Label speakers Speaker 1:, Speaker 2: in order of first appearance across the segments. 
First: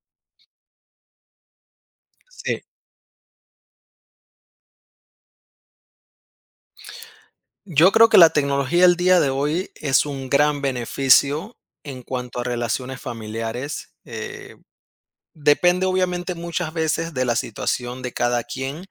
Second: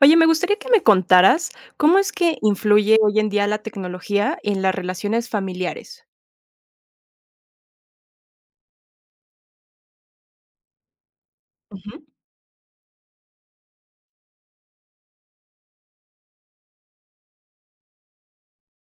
Speaker 1: Oye, me gustaría que me contaras cómo es que
Speaker 2: Sí,
Speaker 1: influye hoy en día la tecnología en las relaciones familiares.
Speaker 2: yo creo que la tecnología al día de hoy es un gran beneficio
Speaker 1: Ujú,
Speaker 2: en cuanto a relaciones familiares. Depende obviamente muchas veces de la situación de cada quien.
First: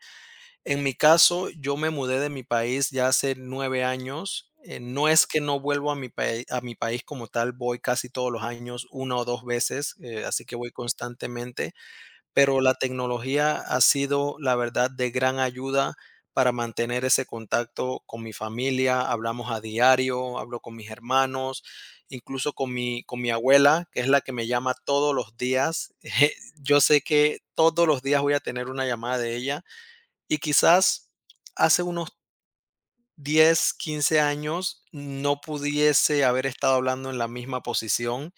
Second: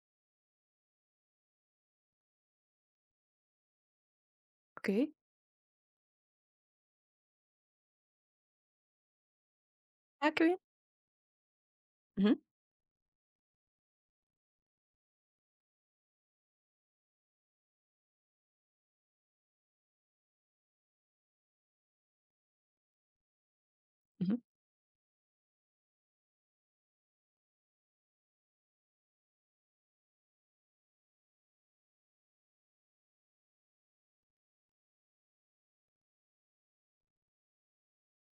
Speaker 2: En mi caso, yo me mudé de mi país ya hace 9 años. No
Speaker 1: okey.
Speaker 2: es que no vuelvo a mi país como tal, voy casi todos los años, una o dos veces,
Speaker 1: Ah,
Speaker 2: así
Speaker 1: qué
Speaker 2: que
Speaker 1: bien.
Speaker 2: voy constantemente.
Speaker 1: Ujú,
Speaker 2: Pero la tecnología ha sido, la verdad, de gran ayuda para mantener ese contacto con mi familia. Hablamos a diario, hablo con mis hermanos, incluso con con mi abuela, que es la que
Speaker 1: ujú.
Speaker 2: me llama todos los días. Yo sé que todos los días voy a tener una llamada de ella y quizás hace unos 10 15 años no pudiese haber estado hablando en la misma posición.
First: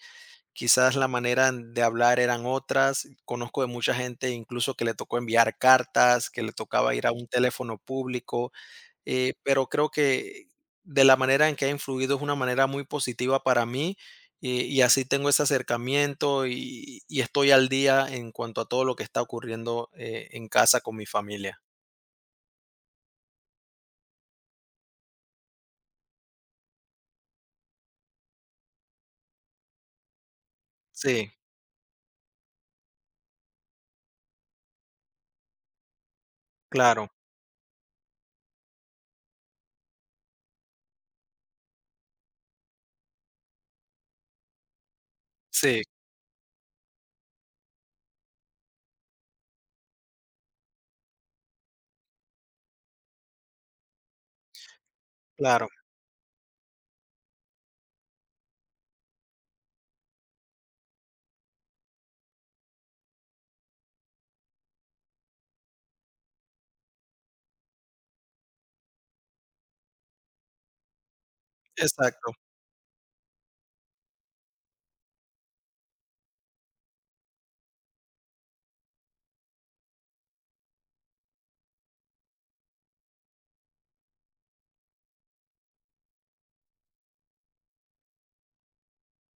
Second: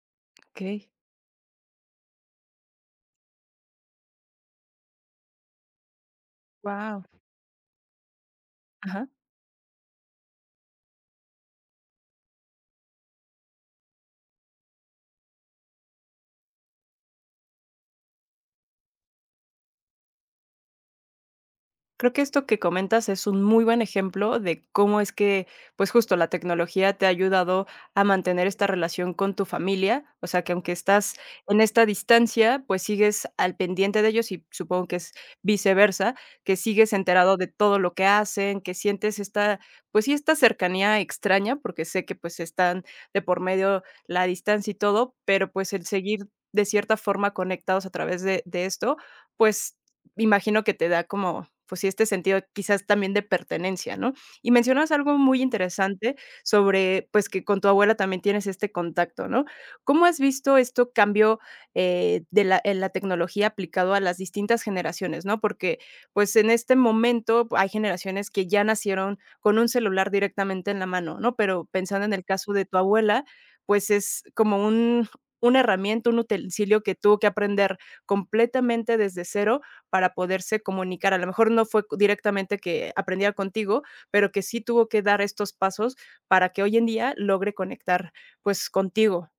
Speaker 1: Okey,
Speaker 2: Quizás la manera de hablar eran otras. Conozco de mucha gente, incluso que le tocó enviar cartas, que le tocaba
Speaker 1: guau,
Speaker 2: ir a un teléfono público.
Speaker 1: ajá.
Speaker 2: Pero creo que de la manera en que ha influido es una manera muy positiva para mí y así tengo ese acercamiento y estoy al día en cuanto a todo lo que está ocurriendo en casa con mi familia.
Speaker 1: Creo que esto que comentas es un muy buen ejemplo de cómo es que pues justo la tecnología te ha ayudado a mantener esta relación con tu familia, o sea que aunque estás
Speaker 2: Sí,
Speaker 1: en esta distancia, pues sigues al pendiente de ellos y supongo que es viceversa, que sigues
Speaker 2: claro,
Speaker 1: enterado de todo lo que hacen, que sientes esta, pues sí, esta cercanía extraña, porque sé que pues están de por medio la distancia y todo, pero pues
Speaker 2: sí,
Speaker 1: el seguir de cierta forma conectados a través de esto, pues imagino que te da como, pues sí, este sentido quizás también de pertenencia, ¿no? Y mencionas algo muy
Speaker 2: claro,
Speaker 1: interesante sobre, pues, que con tu abuela también tienes este contacto, ¿no? ¿Cómo has visto esto cambio de la, en la tecnología aplicado a las distintas generaciones, ¿no? Porque, pues, en este momento pues, hay generaciones que ya nacieron con un celular directamente en la mano, ¿no? Pero pensando en el
Speaker 2: exacto.
Speaker 1: caso de tu abuela, pues es como un una herramienta, un utensilio que tuvo que aprender completamente desde cero para poderse comunicar. A lo mejor no fue directamente que aprendiera contigo, pero que sí tuvo que dar estos pasos para que hoy en día logre conectar, pues, contigo.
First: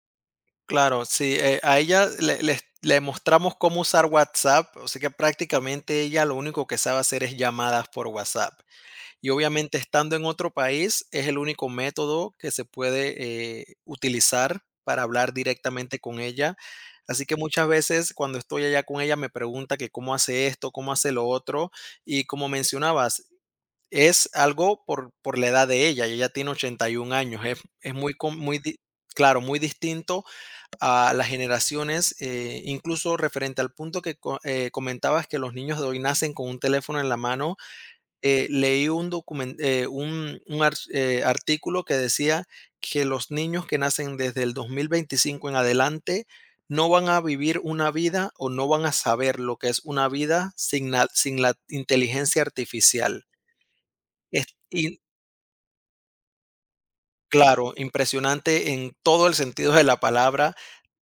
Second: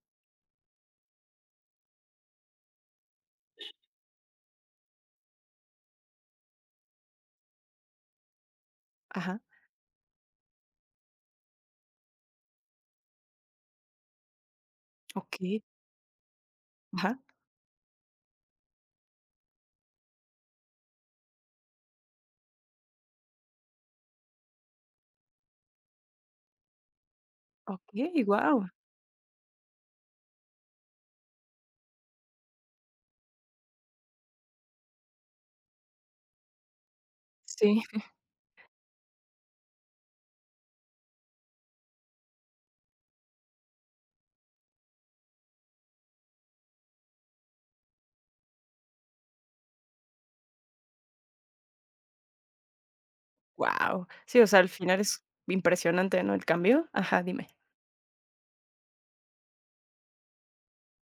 Speaker 2: Claro, sí, a ella le mostramos cómo usar WhatsApp, o sea que prácticamente ella lo único que sabe hacer es llamadas por WhatsApp. Y
Speaker 1: Ajá.
Speaker 2: obviamente estando en otro país es el único método que se puede utilizar para hablar
Speaker 1: Okey.
Speaker 2: directamente con ella.
Speaker 1: Ajá.
Speaker 2: Así que muchas veces cuando estoy allá con ella me pregunta que cómo hace esto, cómo hace lo otro, y como mencionabas, es algo por la edad de ella, y ella tiene 81 años, es muy
Speaker 1: Okey,
Speaker 2: com muy
Speaker 1: guau.
Speaker 2: di claro, muy distinto a las generaciones, incluso referente al punto que comentabas que los niños de hoy nacen con un teléfono en la mano.
Speaker 1: Sí,
Speaker 2: Leí un artículo que decía que los niños que nacen desde el 2025 en adelante no van a vivir una vida o no van a saber lo que es una vida sin la inteligencia artificial.
Speaker 1: guau. Sí,
Speaker 2: Es,
Speaker 1: o sea, al final es impresionante, ¿no?, el cambio. Ajá, dime.
Speaker 2: Claro, impresionante en todo el sentido de la palabra,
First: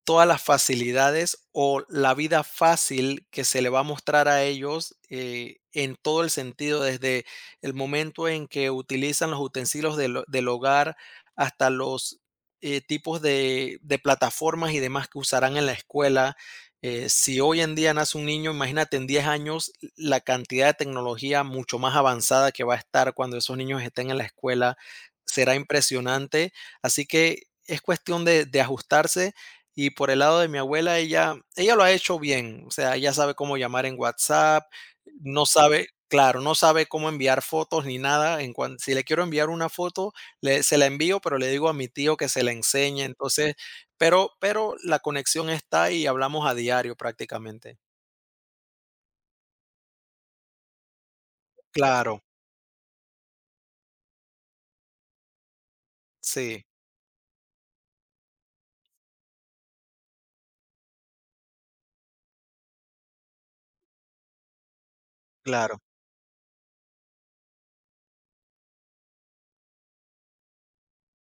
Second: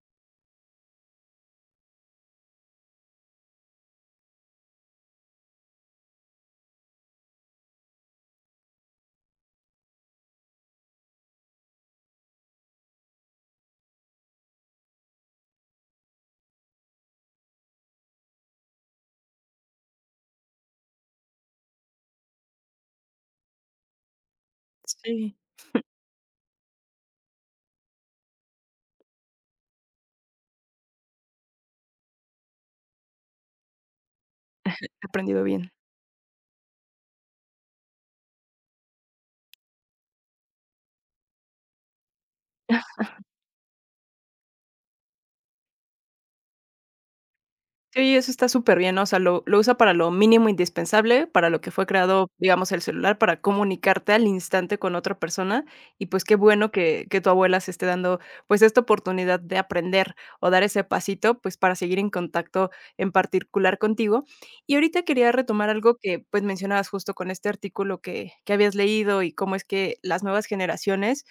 Speaker 2: todas las facilidades o la vida fácil que se le va a mostrar a ellos en todo el sentido, desde el momento en que utilizan los utensilios del hogar hasta los tipos de plataformas y demás que usarán en la escuela. Si hoy en día nace un niño, imagínate en 10 años la cantidad de tecnología mucho más avanzada que va a estar cuando esos niños estén en la escuela,
Speaker 1: Sí,
Speaker 2: será impresionante. Así que es cuestión de ajustarse. Y por el lado de mi abuela, ella lo ha hecho bien. O sea, ella sabe cómo llamar en WhatsApp,
Speaker 1: aprendido
Speaker 2: no
Speaker 1: bien.
Speaker 2: sabe, claro, no sabe cómo enviar fotos ni nada. Si le quiero enviar una foto, se la envío, pero le digo a mi tío que se la enseñe. Entonces, pero la conexión está y hablamos a diario prácticamente.
Speaker 1: Sí, oye, eso está superbién, ¿no? O sea, lo usa para lo mínimo indispensable, para lo que fue
Speaker 2: Claro,
Speaker 1: creado, digamos, el celular, para comunicarte al instante con otra persona, y, pues, qué
Speaker 2: sí,
Speaker 1: bueno que tu abuela se esté dando, pues, esta oportunidad de aprender o dar ese pasito, pues, para seguir en contacto en particular contigo. Y ahorita quería retomar
Speaker 2: claro,
Speaker 1: algo que, pues, mencionabas justo con este artículo que habías leído y cómo es que las nuevas generaciones,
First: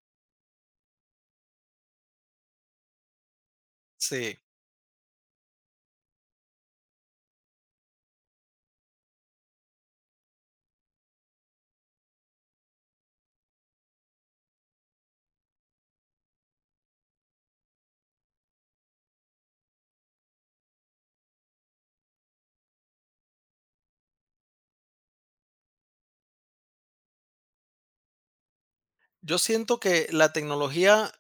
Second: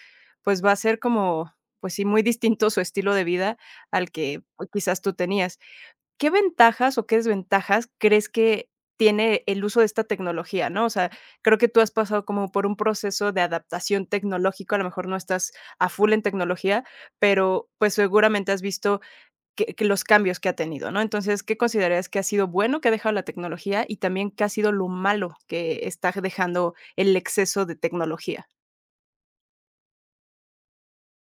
Speaker 1: pues, va a ser como, pues sí, muy distinto su estilo de vida al
Speaker 2: sí.
Speaker 1: que, pues, quizás tú tenías. ¿Qué ventajas o qué desventajas crees que tiene el uso de esta tecnología, no? O sea, creo que tú has pasado como por un proceso de adaptación tecnológico, a lo mejor no estás a full en tecnología, pero, pues, seguramente has visto que los cambios que ha tenido, ¿no? Entonces, ¿qué considerarías que ha sido bueno que ha dejado la tecnología y también qué ha sido lo malo que está dejando el exceso de tecnología?
Speaker 2: Yo siento que la tecnología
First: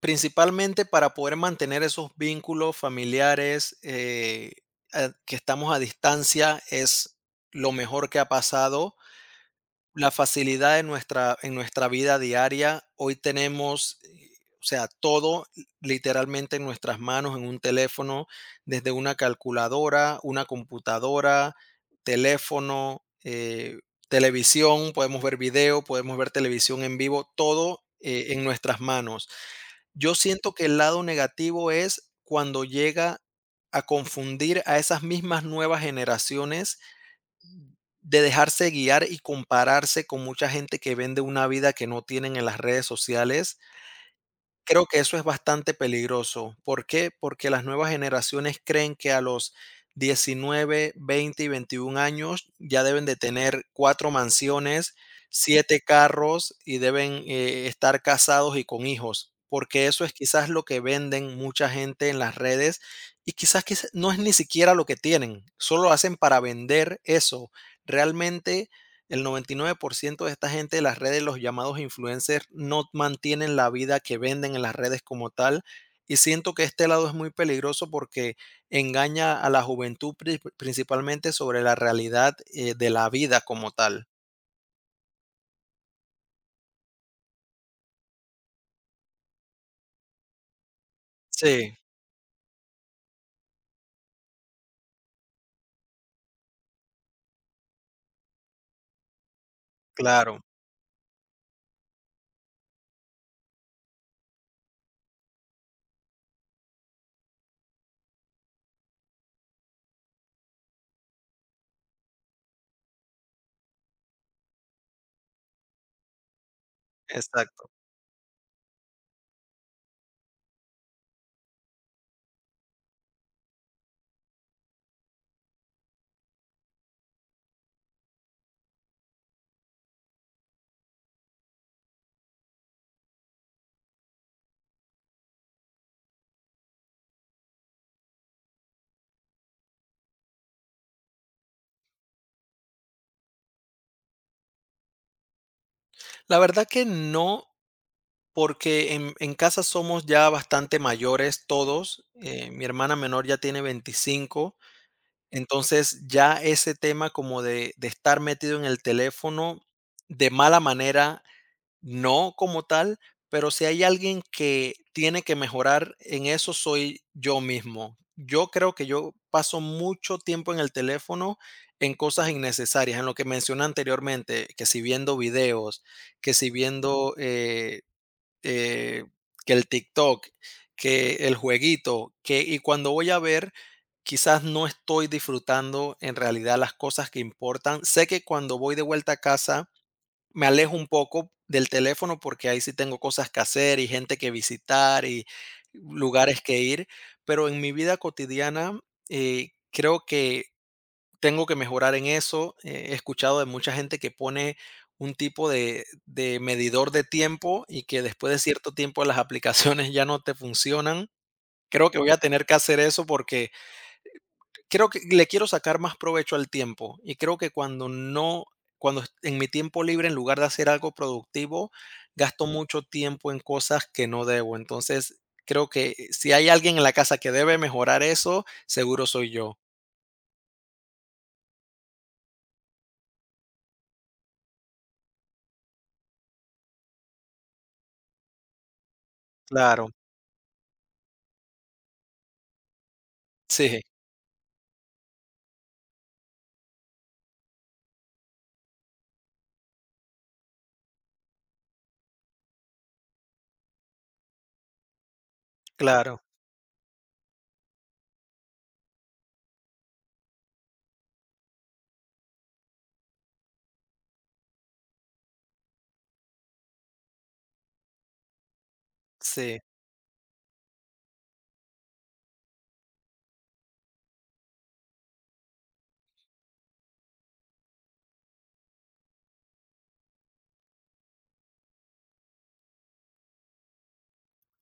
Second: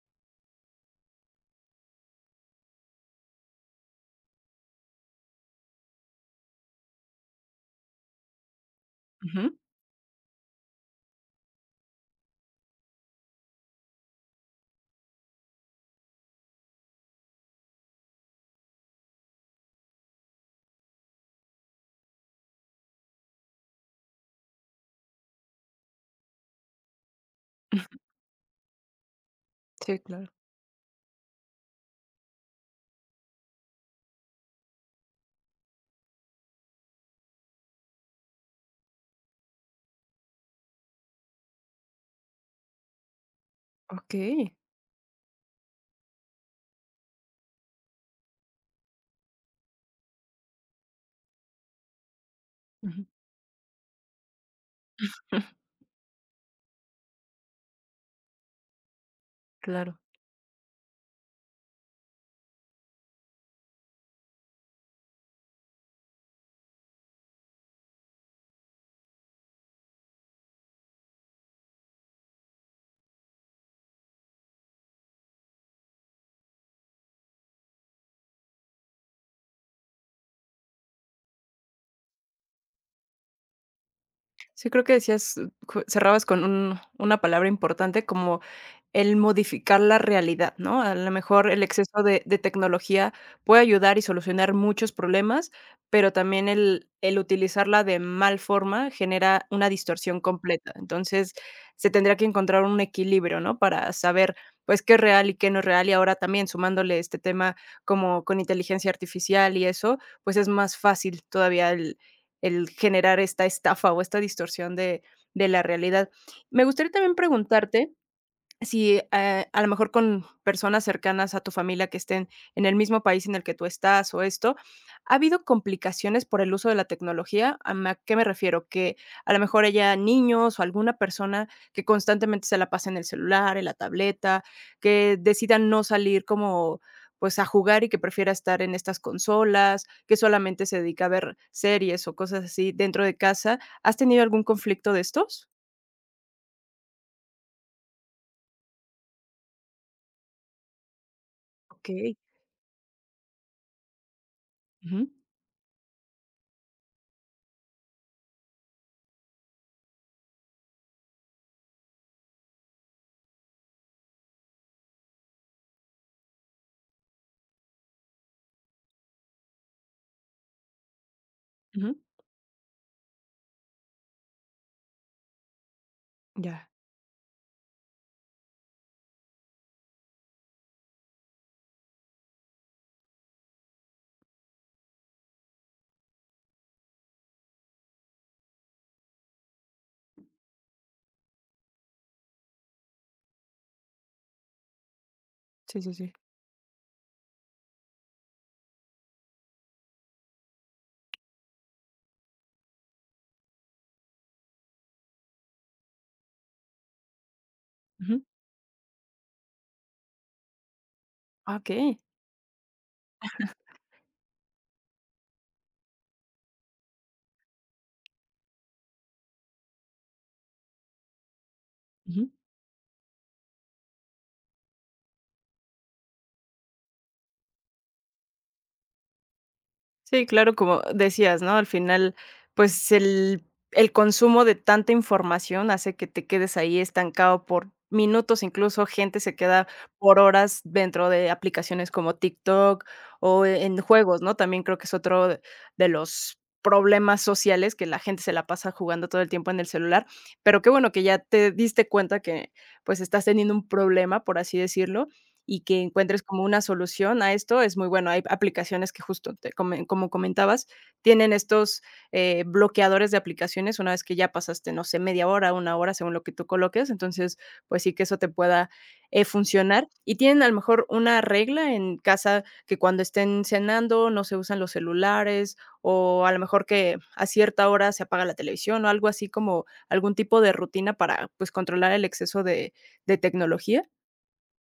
Speaker 2: principalmente para poder mantener esos vínculos familiares, que estamos a distancia, es lo mejor que ha pasado.
Speaker 1: Ujú.
Speaker 2: La facilidad en nuestra vida diaria, hoy tenemos, o sea, todo literalmente en nuestras manos, en un teléfono, desde una calculadora, una computadora, teléfono, televisión, podemos ver video, podemos ver televisión en vivo, todo, en nuestras manos.
Speaker 1: Sí,
Speaker 2: Yo
Speaker 1: claro.
Speaker 2: siento que el lado negativo es cuando llega a confundir a esas mismas nuevas generaciones de dejarse guiar y compararse con mucha gente que vende una vida que no tienen en las redes sociales.
Speaker 1: Okey.
Speaker 2: Creo que eso es bastante peligroso. ¿Por qué? Porque las nuevas generaciones creen que a los 19, 20 y 21 años ya deben
Speaker 1: Ujú.
Speaker 2: de tener 4 mansiones, 7 carros y deben, estar casados y con hijos, porque
Speaker 1: Claro.
Speaker 2: eso es quizás lo que venden mucha gente en las redes y quizás que no es ni siquiera lo que tienen, solo hacen para vender eso. Realmente el 99% de esta gente de las redes, los llamados influencers, no mantienen la vida que venden en las redes como tal. Y siento que este lado es muy peligroso porque engaña a la juventud principalmente sobre la realidad de la vida como tal.
Speaker 1: Sí, creo que decías, cu cerrabas con un una palabra importante como el modificar la realidad, ¿no? A lo mejor el
Speaker 2: Sí,
Speaker 1: exceso de tecnología puede ayudar y solucionar muchos problemas, pero también el utilizarla de mal forma genera una distorsión
Speaker 2: claro,
Speaker 1: completa. Entonces, se tendría que encontrar un equilibrio, ¿no? Para saber, pues, qué es real y qué no es real. Y ahora también sumándole este tema como con inteligencia artificial y eso, pues, es más fácil todavía el generar esta estafa o esta distorsión de la realidad. Me gustaría también
Speaker 2: exacto.
Speaker 1: preguntarte si a lo mejor con personas cercanas a tu familia que estén en el mismo país en el que tú estás o esto, ¿ha habido complicaciones por el uso de la tecnología? Qué me refiero? Que a lo mejor haya niños o alguna persona que constantemente se la pase en el celular, en la tableta, que decida no salir como, pues, a jugar y que prefiera estar en estas consolas, que solamente se dedica a ver series o cosas así dentro de casa. ¿Has tenido algún conflicto de estos?
Speaker 2: La verdad que no, porque en casa somos ya bastante mayores todos.
Speaker 1: Okey.
Speaker 2: Mi hermana menor ya tiene 25.
Speaker 1: Ujú,
Speaker 2: Entonces, ya ese tema como de estar metido en el teléfono de mala manera, no como tal, pero si hay alguien que tiene que mejorar en eso, soy yo mismo. Yo creo que yo paso mucho tiempo en el teléfono en
Speaker 1: ujú,
Speaker 2: cosas innecesarias, en lo que mencioné anteriormente, que si viendo videos, que si
Speaker 1: ya.
Speaker 2: viendo, eh, que el TikTok, que el jueguito, que y cuando voy a ver, quizás no estoy disfrutando en realidad las cosas que importan. Sé que cuando voy de vuelta a casa me alejo un poco del teléfono porque ahí sí tengo cosas que hacer y gente que visitar y
Speaker 1: Sí, sí, sí.
Speaker 2: lugares que ir, pero en mi vida cotidiana creo que tengo que mejorar en eso. He escuchado de mucha gente que pone un tipo de medidor de tiempo y que
Speaker 1: Ujú.
Speaker 2: después de cierto tiempo las aplicaciones ya no te funcionan.
Speaker 1: Ah,
Speaker 2: Creo que
Speaker 1: okey.
Speaker 2: voy a tener que hacer eso porque creo que le quiero sacar más provecho al tiempo y creo que cuando no, en mi tiempo libre, en lugar de hacer algo productivo,
Speaker 1: Ujú.
Speaker 2: gasto mucho tiempo en cosas que no debo. Entonces, creo que si hay alguien en la casa que debe mejorar eso, seguro soy yo.
Speaker 1: Sí, claro, como decías, ¿no? Al final, pues, el consumo de tanta información hace que te quedes ahí estancado por minutos, incluso gente se queda
Speaker 2: Claro,
Speaker 1: por horas dentro de aplicaciones como TikTok o en
Speaker 2: sí,
Speaker 1: juegos, ¿no? También creo que es otro de los problemas sociales que la gente se la pasa jugando todo el tiempo en el celular, pero qué bueno que ya te diste cuenta que, pues, estás teniendo un problema, por así decirlo. Y que
Speaker 2: claro,
Speaker 1: encuentres como una solución a esto es muy bueno. Hay aplicaciones que justo te comen como comentabas, tienen estos, bloqueadores de aplicaciones una vez que ya pasaste, no sé, media hora, una hora, según lo que tú coloques. Entonces, pues sí que eso te pueda,
Speaker 2: sí.
Speaker 1: funcionar. ¿Y tienen a lo mejor una regla en casa que cuando estén cenando no se usan los celulares, o a lo mejor que a cierta hora se apaga la televisión, o algo así como algún tipo de rutina para, pues, controlar el exceso de tecnología?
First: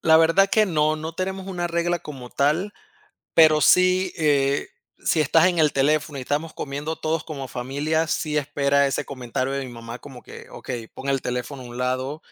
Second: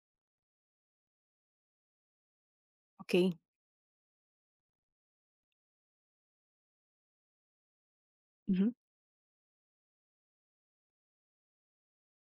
Speaker 2: La verdad que no, no tenemos una regla como tal,
Speaker 1: Okey.
Speaker 2: pero sí, si estás en el teléfono y estamos comiendo todos como familia, sí espera ese comentario de mi mamá como que, ok, pon el teléfono a un lado,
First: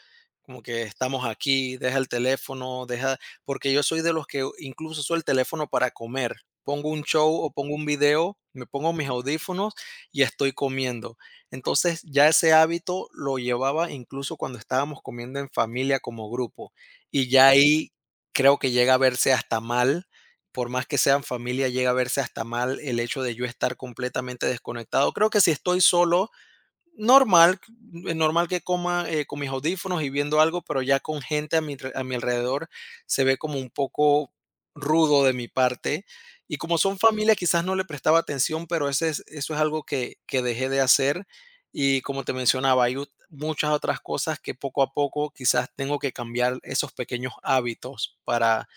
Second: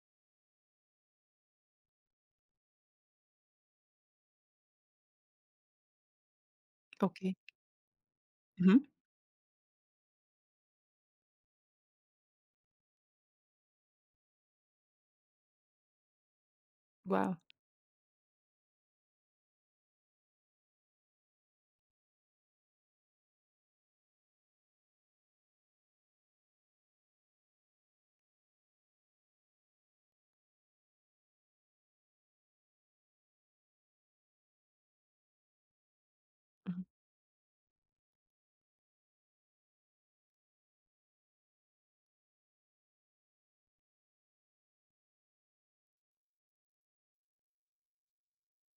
Speaker 2: como que estamos aquí, deja el teléfono, deja, porque yo soy de los que incluso uso el teléfono para comer. Pongo un
Speaker 1: Okey.
Speaker 2: show o pongo un video, me
Speaker 1: Wow.
Speaker 2: pongo mis audífonos y estoy comiendo. Entonces ya ese hábito lo llevaba incluso cuando estábamos comiendo en familia como grupo. Y ya ahí creo que llega a verse hasta mal, por más que sean familia, llega a verse hasta mal el hecho de yo estar completamente desconectado. Creo que si estoy solo, normal, normal que coma, con mis audífonos y viendo algo, pero ya con gente a mi alrededor se ve como un poco rudo de mi parte. Y como son familia, quizás no le prestaba atención, pero eso es algo que dejé de hacer. Y como te mencionaba, muchas otras cosas que poco a poco quizás tengo que cambiar esos pequeños hábitos para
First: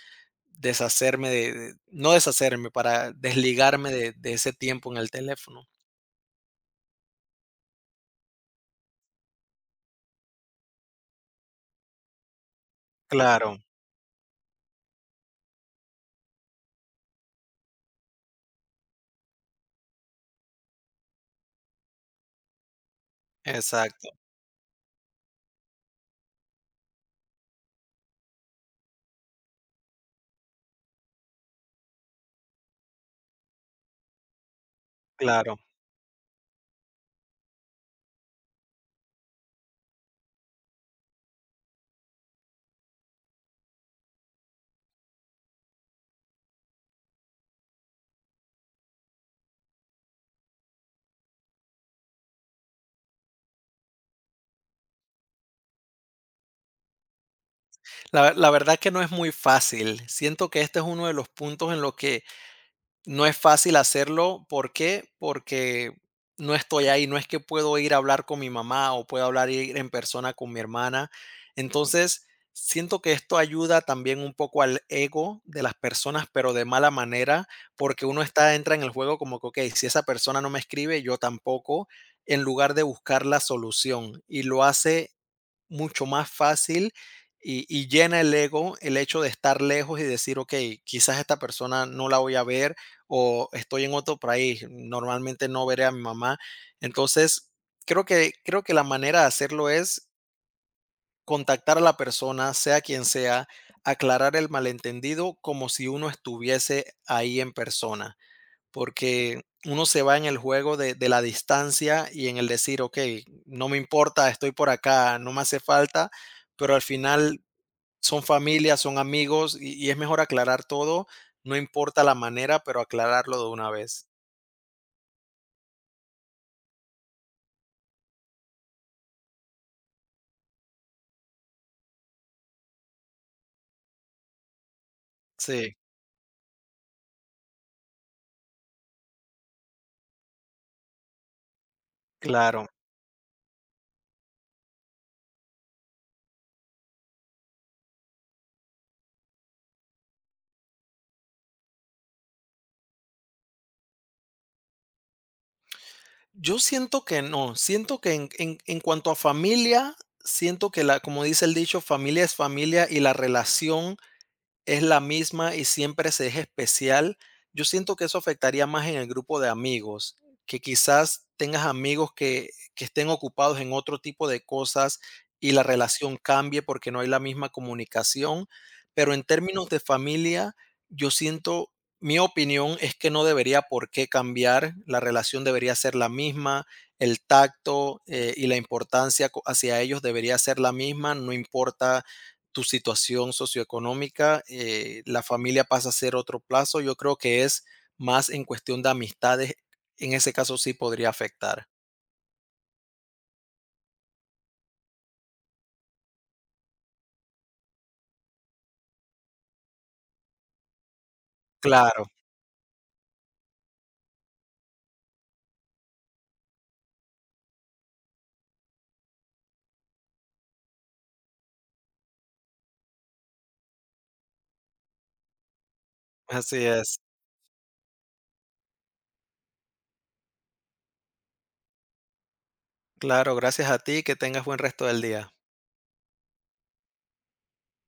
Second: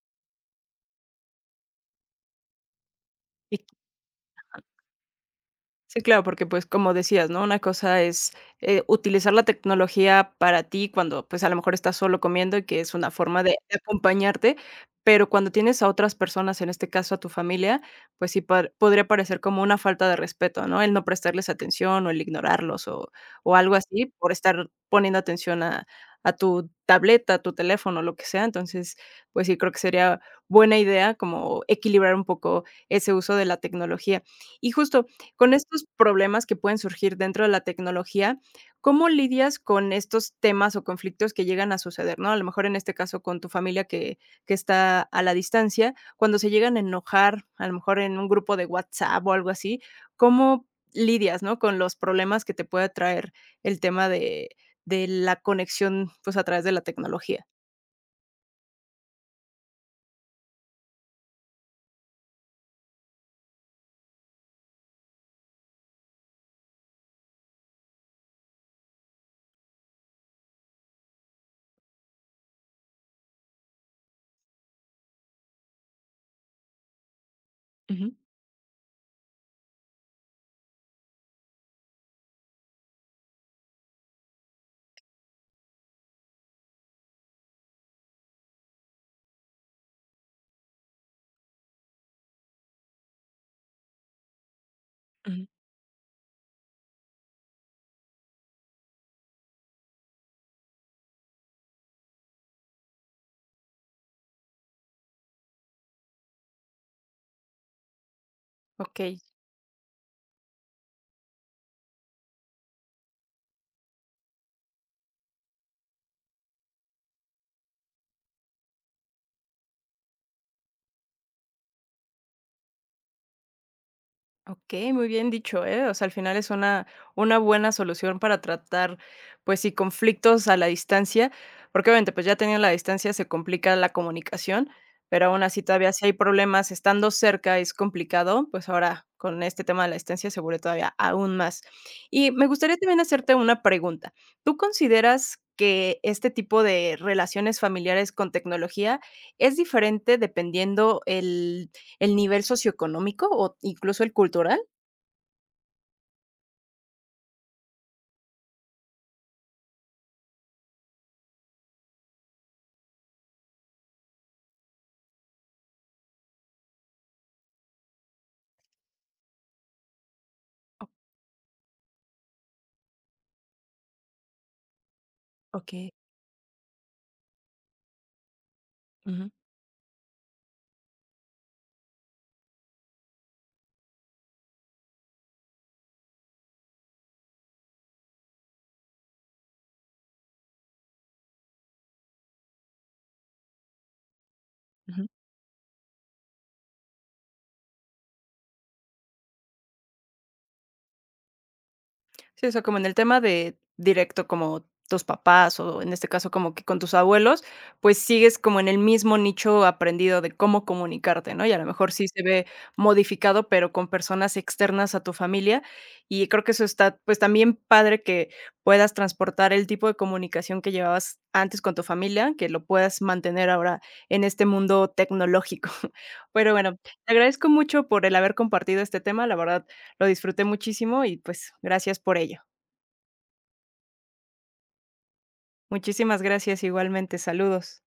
Speaker 2: deshacerme no deshacerme, para
Speaker 1: ¿Y
Speaker 2: desligarme de ese tiempo en el teléfono.
Speaker 1: sí, claro, porque, pues, como decías, ¿no? Una cosa es, utilizar la tecnología para ti cuando, pues, a lo mejor estás solo comiendo y que es una forma de
Speaker 2: Claro,
Speaker 1: de acompañarte, pero cuando tienes a otras personas, en este caso a tu familia, pues sí par podría parecer como una falta de respeto, ¿no? El no prestarles atención o el ignorarlos o algo
Speaker 2: exacto,
Speaker 1: así por estar poniendo atención a tu tableta, a tu teléfono, lo que sea. Entonces, pues sí, creo que sería buena idea como equilibrar un poco ese uso de la tecnología. Y justo, con
Speaker 2: claro.
Speaker 1: estos problemas que pueden surgir dentro de la tecnología, ¿cómo lidias con estos temas o conflictos que llegan a suceder, no? A lo mejor en este caso con tu familia que está a la distancia, cuando se llegan a enojar, a lo mejor en un grupo de WhatsApp o algo así, ¿cómo lidias, no?, con los problemas que te puede traer el tema de la conexión, pues, a través de la tecnología?
Speaker 2: La verdad que no es muy fácil. Siento que este es uno de los puntos en los que no es fácil hacerlo. ¿Por qué? Porque no estoy ahí. No es que puedo ir a hablar con mi mamá o puedo hablar ir en persona con mi hermana. Entonces, siento que esto ayuda también un poco al ego de las personas, pero de mala manera, porque
Speaker 1: Ujú,
Speaker 2: uno está, entra en el juego como que, ok, si esa persona no me escribe, yo tampoco, en lugar de buscar la solución. Y lo hace mucho más fácil y llena el ego el hecho de estar lejos y decir, ok, quizás esta persona no la voy a ver o estoy en otro país,
Speaker 1: ujú,
Speaker 2: normalmente no veré a mi mamá. Entonces, creo que la manera de hacerlo es contactar a la persona, sea quien sea, aclarar el malentendido como si uno estuviese ahí en persona
Speaker 1: okey.
Speaker 2: porque uno se va en el juego de la distancia y en el decir, ok, no me importa, estoy por acá, no me hace falta, pero al final son familias, son amigos y es mejor aclarar todo, no importa la manera, pero aclararlo de una vez.
Speaker 1: Okey, muy bien dicho, ¿eh? O sea, al final es una buena solución para tratar, pues sí, conflictos a la distancia, porque obviamente, pues ya teniendo la distancia se complica la comunicación, pero aún así
Speaker 2: Sí,
Speaker 1: todavía si hay problemas estando cerca es complicado, pues ahora con este tema de la distancia seguro todavía aún más. Y me
Speaker 2: claro.
Speaker 1: gustaría también hacerte una pregunta, ¿tú consideras que este tipo de relaciones familiares con tecnología es diferente dependiendo el nivel socioeconómico o incluso el cultural.
Speaker 2: Yo siento que no, siento que en cuanto a familia, siento que como dice el dicho, familia es familia y la relación es la misma y siempre se es especial. Yo siento que eso afectaría más en el grupo de amigos, que quizás tengas amigos que estén ocupados en otro tipo de cosas y la
Speaker 1: Okey,
Speaker 2: relación cambie porque no hay la misma comunicación, pero en
Speaker 1: ujú.
Speaker 2: términos de familia, yo siento, mi opinión es que no debería por qué cambiar, la relación debería ser la misma, el tacto y la importancia hacia ellos debería ser la misma, no importa tu situación socioeconómica,
Speaker 1: Ujú.
Speaker 2: la familia pasa a ser otro plazo. Yo creo que es más en cuestión de amistades. En ese caso sí podría afectar.
Speaker 1: Sí, o sea, como en el tema de directo, como tus papás o en este caso como que con tus abuelos, pues sigues como en el mismo nicho aprendido de cómo comunicarte, ¿no? Y a lo mejor
Speaker 2: Claro,
Speaker 1: sí se ve modificado, pero con personas externas a tu familia. Y creo que eso está, pues también padre que puedas transportar el tipo de comunicación que llevabas antes con tu familia, que lo puedas mantener ahora en este mundo tecnológico. Pero
Speaker 2: así
Speaker 1: bueno,
Speaker 2: es.
Speaker 1: te agradezco mucho por el haber compartido este tema. La verdad, lo disfruté muchísimo y, pues, gracias por ello.
Speaker 2: Claro, gracias a ti, que tengas buen resto del día.
Speaker 1: Muchísimas gracias igualmente, saludos.